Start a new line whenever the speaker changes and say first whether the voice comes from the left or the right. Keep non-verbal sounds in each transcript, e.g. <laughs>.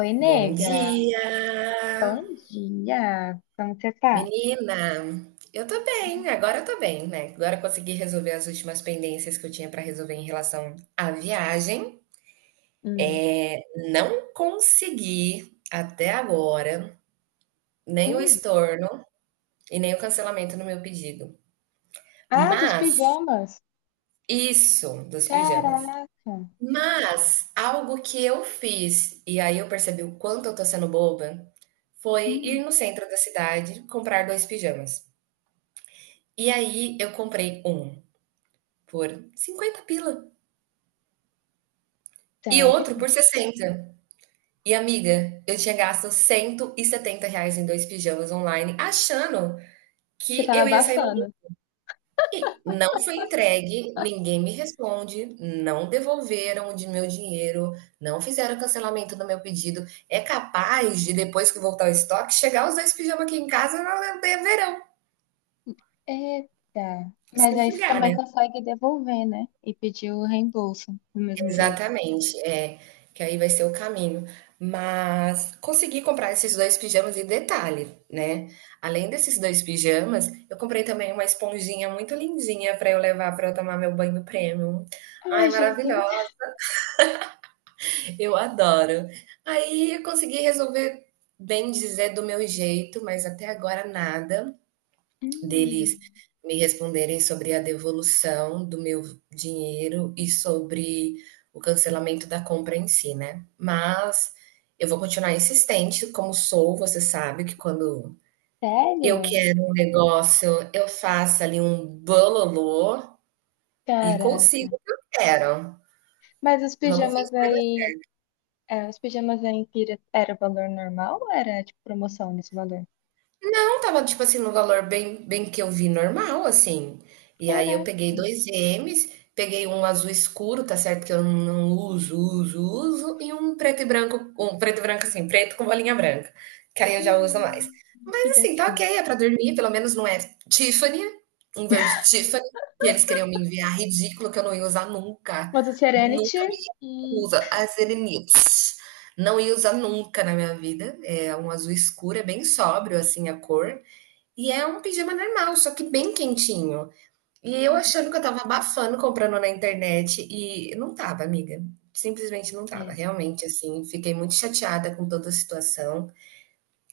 left: Oi,
right: Bom
left: nega.
right: dia,
left: Bom dia. Como você tá?
right: menina. Eu tô bem, agora eu tô bem, né? Agora eu consegui resolver as últimas pendências que eu tinha pra resolver em relação à viagem.
left: Hum.
right: Não consegui até agora nem o
left: Hum.
right: estorno e nem o cancelamento no meu pedido.
left: Ah, dos
right: Mas
left: pijamas.
right: isso dos pijamas.
left: Caraca.
right: Mas algo que eu fiz e aí eu percebi o quanto eu tô sendo boba foi
left: Hum.
right: ir no centro da cidade comprar dois pijamas. E aí eu comprei um por 50 pila e
left: Sério?
right: outro por 60. E, amiga, eu tinha gasto 170 reais em dois pijamas online, achando
left: Você
right: que
left: tava
right: eu ia sair no lucro.
left: abafando.
right: E não foi entregue, ninguém me responde, não devolveram o de meu dinheiro, não fizeram cancelamento do meu pedido. É capaz de, depois que voltar o estoque, chegar os dois pijamas aqui em casa no verão.
left: Eita.
right: Se
left: Mas aí você
right: chegar, né?
left: também consegue devolver, né? E pedir o reembolso do mesmo jeito.
right: Exatamente, é, que aí vai ser o caminho. Mas consegui comprar esses 2 pijamas e detalhe, né, além desses 2 pijamas, eu comprei também uma esponjinha muito lindinha para eu levar para eu tomar meu banho premium. Ai,
left: Ai, Jesus.
right: maravilhosa, eu adoro. Aí eu consegui resolver, bem dizer, do meu jeito, mas até agora nada
left: Hum.
right: deles me responderem sobre a devolução do meu dinheiro e sobre o cancelamento da compra em si, né. Mas eu vou continuar insistente, como sou. Você sabe que, quando eu
left: Sério?
right: quero um negócio, eu faço ali um bololô e
left: Caraca.
right: consigo o que eu quero.
left: Mas os
right: Vamos ver
left: pijamas
right: se vai.
left: aí. É, os pijamas aí em pira era o valor normal ou era tipo promoção nesse valor?
right: Não estava, tipo assim, no valor bem bem que eu vi normal, assim. E aí eu peguei 2 gemes, peguei um azul escuro, tá certo que eu não uso, uso, uso, e um preto e branco, um preto e branco assim, preto com bolinha branca, que aí eu já uso mais.
left: Hum, que
right: Mas assim, tá ok,
left: gatinho.
right: é pra dormir, pelo menos não é Tiffany, um verde Tiffany, que eles queriam me enviar, ridículo, que eu não ia usar nunca.
left: Mas o Serenity.
right: Nunca me
left: Hum,
right: recusa a serenites. Não ia usar nunca na minha vida. É um azul escuro, é bem sóbrio assim a cor. E é um pijama normal, só que bem quentinho. E eu
left: hum,
right: achando que eu tava abafando comprando na internet e não tava, amiga. Simplesmente não tava.
left: é.
right: Realmente, assim, fiquei muito chateada com toda a situação.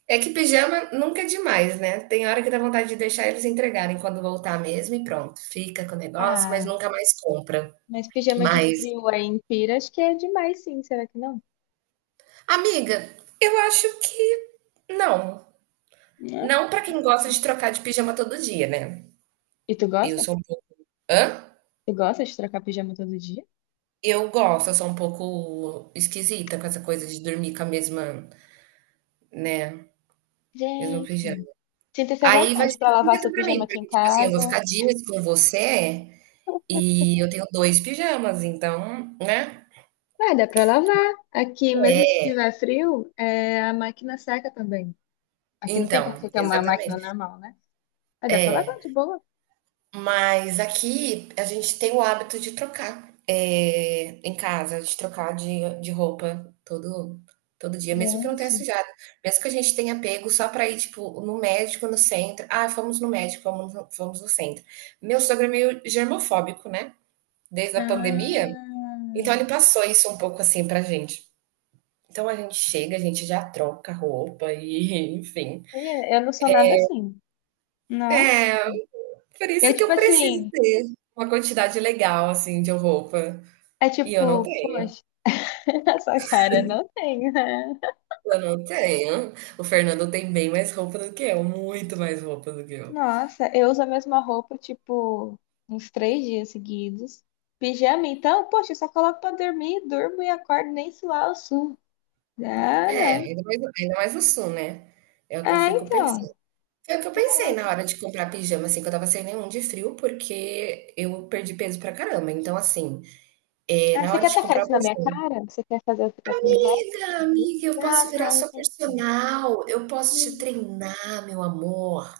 right: É que pijama nunca é demais, né? Tem hora que dá vontade de deixar eles entregarem quando voltar mesmo e pronto. Fica com o negócio, mas
left: Ah,
right: nunca mais compra.
left: mas pijama de
right: Mas,
left: frio aí em pira, acho que é demais, sim. Será que não?
right: amiga, eu acho que não.
left: Não.
right: Não pra quem gosta de trocar de pijama todo dia, né?
left: E tu
right: Eu
left: gosta?
right: sou um pouco. Hã?
left: Tu gosta de trocar pijama todo dia?
right: Eu gosto, eu sou um pouco esquisita com essa coisa de dormir com a mesma, né, mesmo pijama.
left: Gente, sinta-se à
right: Aí vai
left: vontade
right: ser
left: para lavar seu
right: esquisito pra
left: pijama
right: mim,
left: aqui em
right: porque, tipo assim, eu vou
left: casa.
right: ficar dias com você e eu tenho 2 pijamas, então, né?
left: Ah, dá pra lavar. Aqui, mesmo se tiver frio, é, a máquina seca também. Aqui não tem como
right: Então,
left: você ter uma máquina
right: exatamente.
left: normal, né? Mas dá pra lavar de boa.
right: Mas aqui a gente tem o hábito de trocar em casa, de trocar de roupa todo dia, mesmo que não tenha
left: Gente.
right: sujado. Mesmo que a gente tenha pego só para ir, tipo, no médico, no centro. Ah, fomos no médico, fomos no centro. Meu sogro é meio germofóbico, né? Desde a pandemia. Então ele
left: Ah.
right: passou isso um pouco assim pra gente. Então a gente chega, a gente já troca roupa e, <laughs> enfim.
left: Menina, eu não sou nada assim. Nossa.
right: É, por
left: Eu,
right: isso que
left: tipo
right: eu preciso
left: assim,
right: ter uma quantidade legal, assim, de roupa.
left: é
right: E eu não
left: tipo,
right: tenho,
left: poxa, <laughs> essa cara não tem, né?
right: eu não tenho. O Fernando tem bem mais roupa do que eu, muito mais roupa do que eu.
left: Nossa, eu uso a mesma roupa, tipo, uns três dias seguidos. Pijama, então, poxa, eu só coloco pra dormir, durmo e acordo nem suar o sul. Ah,
right: É,
left: não.
right: ainda mais no sul, né. É o que eu
left: Ah,
right: fico
left: então.
right: pensando. Foi o que eu pensei
left: Caraca.
right: na hora de comprar pijama, assim, que eu tava sem nenhum de frio, porque eu perdi peso pra caramba. Então, assim,
left: Ah,
right: na
left: você
right: hora
left: quer
right: de
left: atacar
right: comprar eu
left: isso na minha
right: pensei:
left: cara? Você quer fazer eu ficar com inveja?
right: "Amiga, amiga, eu
left: Ah,
right: posso virar
left: tá,
right: sua
left: então.
right: personal, eu posso te treinar, meu amor.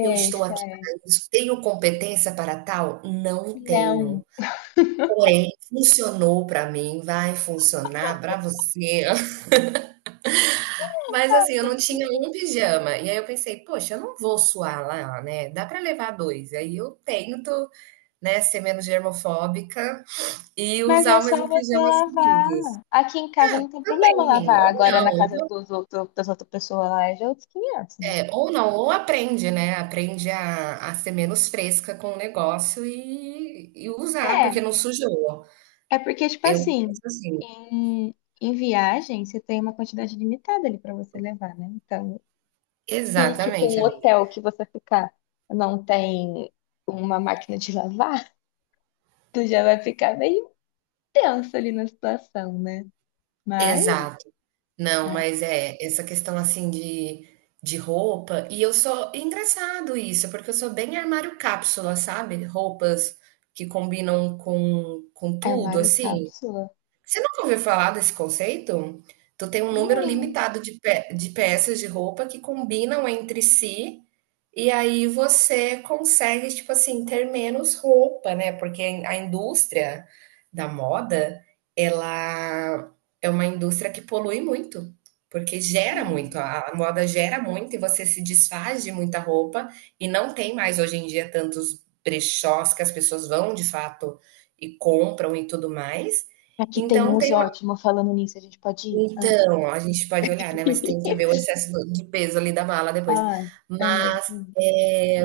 right: Eu estou aqui
left: sei.
right: para isso. Tenho competência para tal? Não
left: Não.
right: tenho. Porém, funcionou pra mim, vai funcionar pra você." <laughs> Mas
left: Ai,
right: assim, eu não
left: gente, que
right: tinha um pijama. E aí eu pensei: "Poxa, eu não vou suar lá, né, dá pra levar dois." Aí eu tento, né, ser menos germofóbica e
left: mas
right: usar
left: é
right: o
left: só
right: mesmo
left: você
right: pijama seguidos.
left: lavar. Aqui em casa não tem problema
right: Também,
left: lavar.
right: ou
left: Agora
right: não,
left: na casa
right: ou
left: dos outro, das outras pessoas lá é de outros 500, né?
right: ou não, ou aprende, né, aprende a ser menos fresca com o negócio e usar, porque não sujou.
left: É, é porque, tipo
right: Eu
left: assim,
right: penso assim.
left: em, em viagem você tem uma quantidade limitada ali pra você levar, né? Então, se tipo
right: Exatamente,
left: um
right: amiga.
left: hotel que você ficar não tem uma máquina de lavar, <laughs> tu já vai ficar meio tenso ali na situação, né? Mas,
right: Exato. Não,
left: ah,
right: mas é, essa questão assim de roupa, e eu sou, engraçado isso, porque eu sou bem armário cápsula, sabe? Roupas que combinam com tudo,
left: armário
right: assim.
left: cápsula?
right: Você nunca ouviu falar desse conceito? Tu tem um número
left: Não.
right: limitado de, de peças de roupa que combinam entre si, e aí você consegue, tipo assim, ter menos roupa, né? Porque a indústria da moda, ela é uma indústria que polui muito, porque gera muito,
left: Não.
right: a moda gera muito e você se desfaz de muita roupa e não tem mais hoje em dia tantos brechós que as pessoas vão de fato e compram e tudo mais.
left: Aqui tem
right: Então
left: uns
right: tem uma
left: ótimos falando nisso, a gente pode ir?
right: então, a gente pode olhar, né, mas tem que ver o
left: <laughs>
right: excesso do de peso ali da mala depois.
left: Ah, é
right: Mas,
left: mesmo.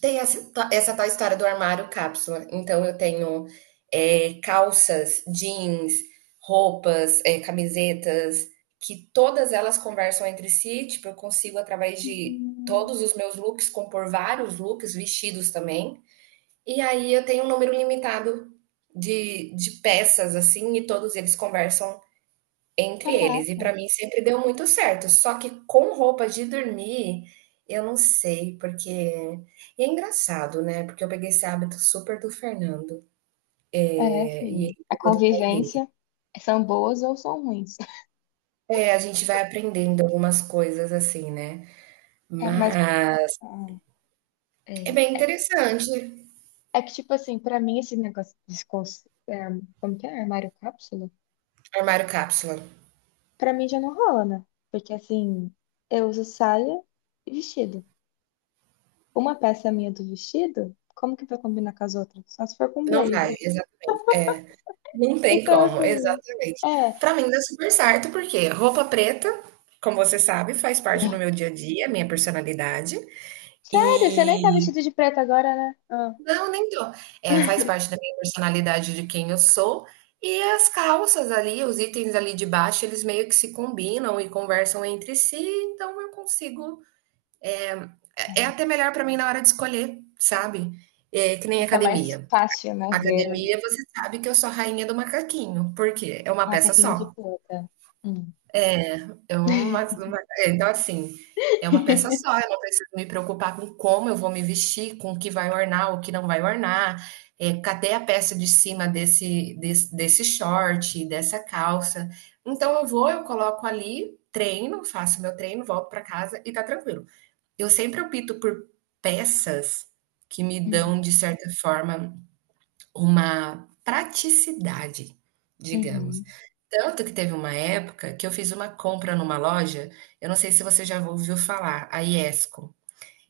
right: tem essa tal história do armário cápsula, então eu tenho, calças, jeans, roupas, camisetas, que todas elas conversam entre si, tipo, eu consigo através de
left: Hum.
right: todos os meus looks compor vários looks, vestidos também, e aí eu tenho um número limitado de peças, assim, e todos eles conversam entre eles, e
left: Caraca.
right: para mim sempre deu muito certo, só que com roupa de dormir, eu não sei, porque e é engraçado, né, porque eu peguei esse hábito super do Fernando,
left: É,
right: e
left: filho.
right: ele
left: A
right: pegou do pai dele.
left: convivência são boas ou são ruins. <laughs>
right: É, a gente vai aprendendo algumas coisas assim, né,
left: É, mas
right: mas
left: ah,
right: é
left: é.
right: bem interessante,
left: É que, tipo assim, pra mim esse negócio de como que é? Armário cápsula?
right: armário cápsula.
left: Pra mim já não rola, né? Porque assim, eu uso saia e vestido. Uma peça minha do vestido, como que vai combinar com as outras? Só se for com
right: Não vai,
left: blazer. <laughs>
right: exatamente, é, não tem
left: Então,
right: como,
left: assim,
right: exatamente.
left: é.
right: Para mim dá super certo, porque roupa preta, como você sabe, faz parte do meu dia a dia, minha personalidade.
left: Sério, você nem tá
right: E
left: vestido de preto agora, né? Ah,
right: não, nem tô. É faz parte da minha personalidade de quem eu sou, e as calças ali, os itens ali de baixo, eles meio que se combinam e conversam entre si, então eu consigo é
left: é.
right: até melhor para mim na hora de escolher, sabe. Que nem
left: Fica mais
right: academia.
left: fácil, né, ver ali.
right: Academia, você sabe que eu sou a rainha do macaquinho, porque é uma
left: Ah,
right: peça
left: caquinho de
right: só.
left: planta. Hum.
right: É uma é, então assim, é uma peça
left: <laughs>
right: só, eu não preciso me preocupar com como eu vou me vestir, com o que vai ornar, o que não vai ornar, cadê a peça de cima desse short, dessa calça. Então eu vou, eu coloco ali, treino, faço meu treino, volto para casa e tá tranquilo. Eu sempre opto por peças que me dão, de certa forma, uma praticidade, digamos.
left: Uhum.
right: Tanto que teve uma época que eu fiz uma compra numa loja, eu não sei se você já ouviu falar, a Iesco.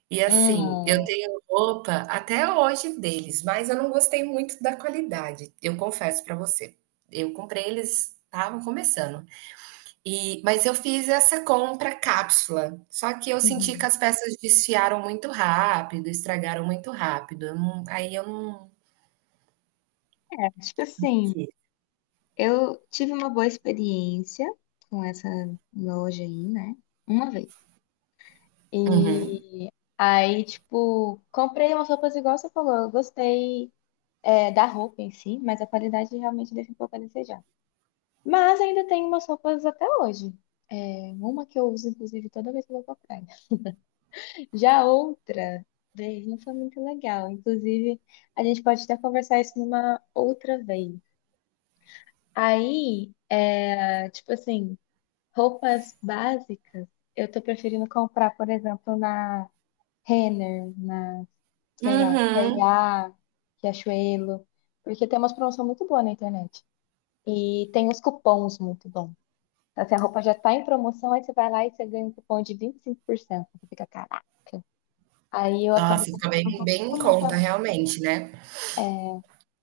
right: E assim, eu
left: Hum.
right: tenho roupa até hoje deles, mas eu não gostei muito da qualidade, eu confesso pra você. Eu comprei, eles estavam começando. E mas eu fiz essa compra cápsula, só que eu senti que
left: Uhum.
right: as peças desfiaram muito rápido, estragaram muito rápido, eu não aí eu não
left: É, tipo assim,
right: quis.
left: eu tive uma boa experiência com essa loja aí, né? Uma vez.
right: Uhum.
left: E aí, tipo, comprei umas roupas igual você falou. Eu gostei, é, da roupa em si, mas a qualidade realmente deixa um pouco a desejar. Mas ainda tem umas roupas até hoje. É, uma que eu uso, inclusive, toda vez que eu vou pra praia. Já outra vez não foi muito legal. Inclusive, a gente pode até conversar isso numa outra vez. Aí, é, tipo assim, roupas básicas, eu tô preferindo comprar, por exemplo, na Renner, na, sei lá,
right: Uhum.
left: C&A, Riachuelo, porque tem umas promoções muito boas na internet. E tem uns cupons muito bons. Então, assim, a roupa já tá em promoção, aí você vai lá e você ganha um cupom de 25%. Você fica, caraca. Aí eu
right: Nossa,
left: acabo
right: fica
left: comprando
right: bem
left: um
right: bem em
left: pouquinho muita
right: conta
left: roupa.
right: realmente, né.
left: É,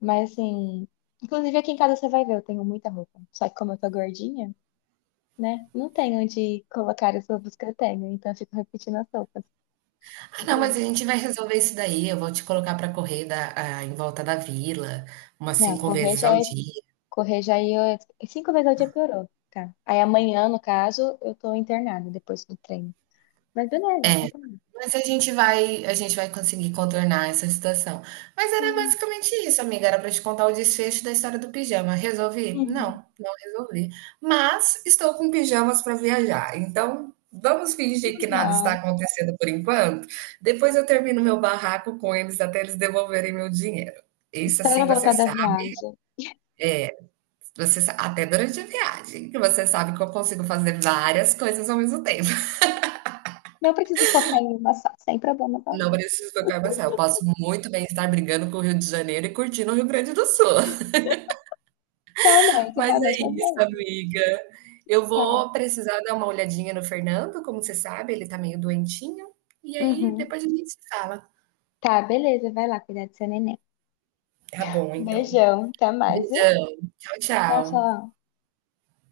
left: mas assim, inclusive aqui em casa você vai ver, eu tenho muita roupa. Só que como eu tô gordinha, né? Não tenho onde colocar as roupas que eu tenho. Então eu fico repetindo as roupas.
right: "Ah, não, mas a
left: Tipo,
right: gente vai resolver isso daí, eu vou te colocar para correr da ah, em volta da vila umas
left: não,
right: 5
left: correr
right: vezes
left: já
right: ao
left: é.
right: dia."
left: Correr já ia. Cinco vezes ao dia piorou. Tá. Aí amanhã, no caso, eu tô internada depois do treino. Mas beleza, então.
right: Mas a gente vai conseguir contornar essa situação. Mas era
left: Uhum.
right: basicamente isso, amiga. Era para te contar o desfecho da história do pijama. Resolvi?
left: Uhum.
right: Não, não resolvi. Mas estou com pijamas para viajar. Então, vamos fingir que
left: Menos
right: nada está
left: mal.
right: acontecendo por enquanto. Depois eu termino meu barraco com eles até eles devolverem meu dinheiro. Isso,
left: Então era
right: assim, você
left: voltar da
right: sabe,
left: viagem.
right: até durante a viagem, que você sabe que eu consigo fazer várias coisas ao mesmo tempo.
left: Não preciso focar em uma só, sem problema
right: Não
left: algum.
right: preciso trocar passar. Eu posso muito bem estar brigando com o Rio de Janeiro e curtindo o Rio Grande do Sul. <laughs>
left: Realmente,
right: Mas
left: realmente,
right: é
left: mas
right: isso,
left: beleza.
right: amiga. Eu
left: Tá.
right: vou precisar dar uma olhadinha no Fernando, como você sabe, ele tá meio doentinho. E aí
left: Uhum.
right: depois a gente se fala.
left: Tá, beleza, vai lá cuidar do seu neném.
right: Tá bom, então.
left: Beijão, até mais, viu?
right: Beijão. Tchau,
left: Tchau,
right: tchau.
left: tchau.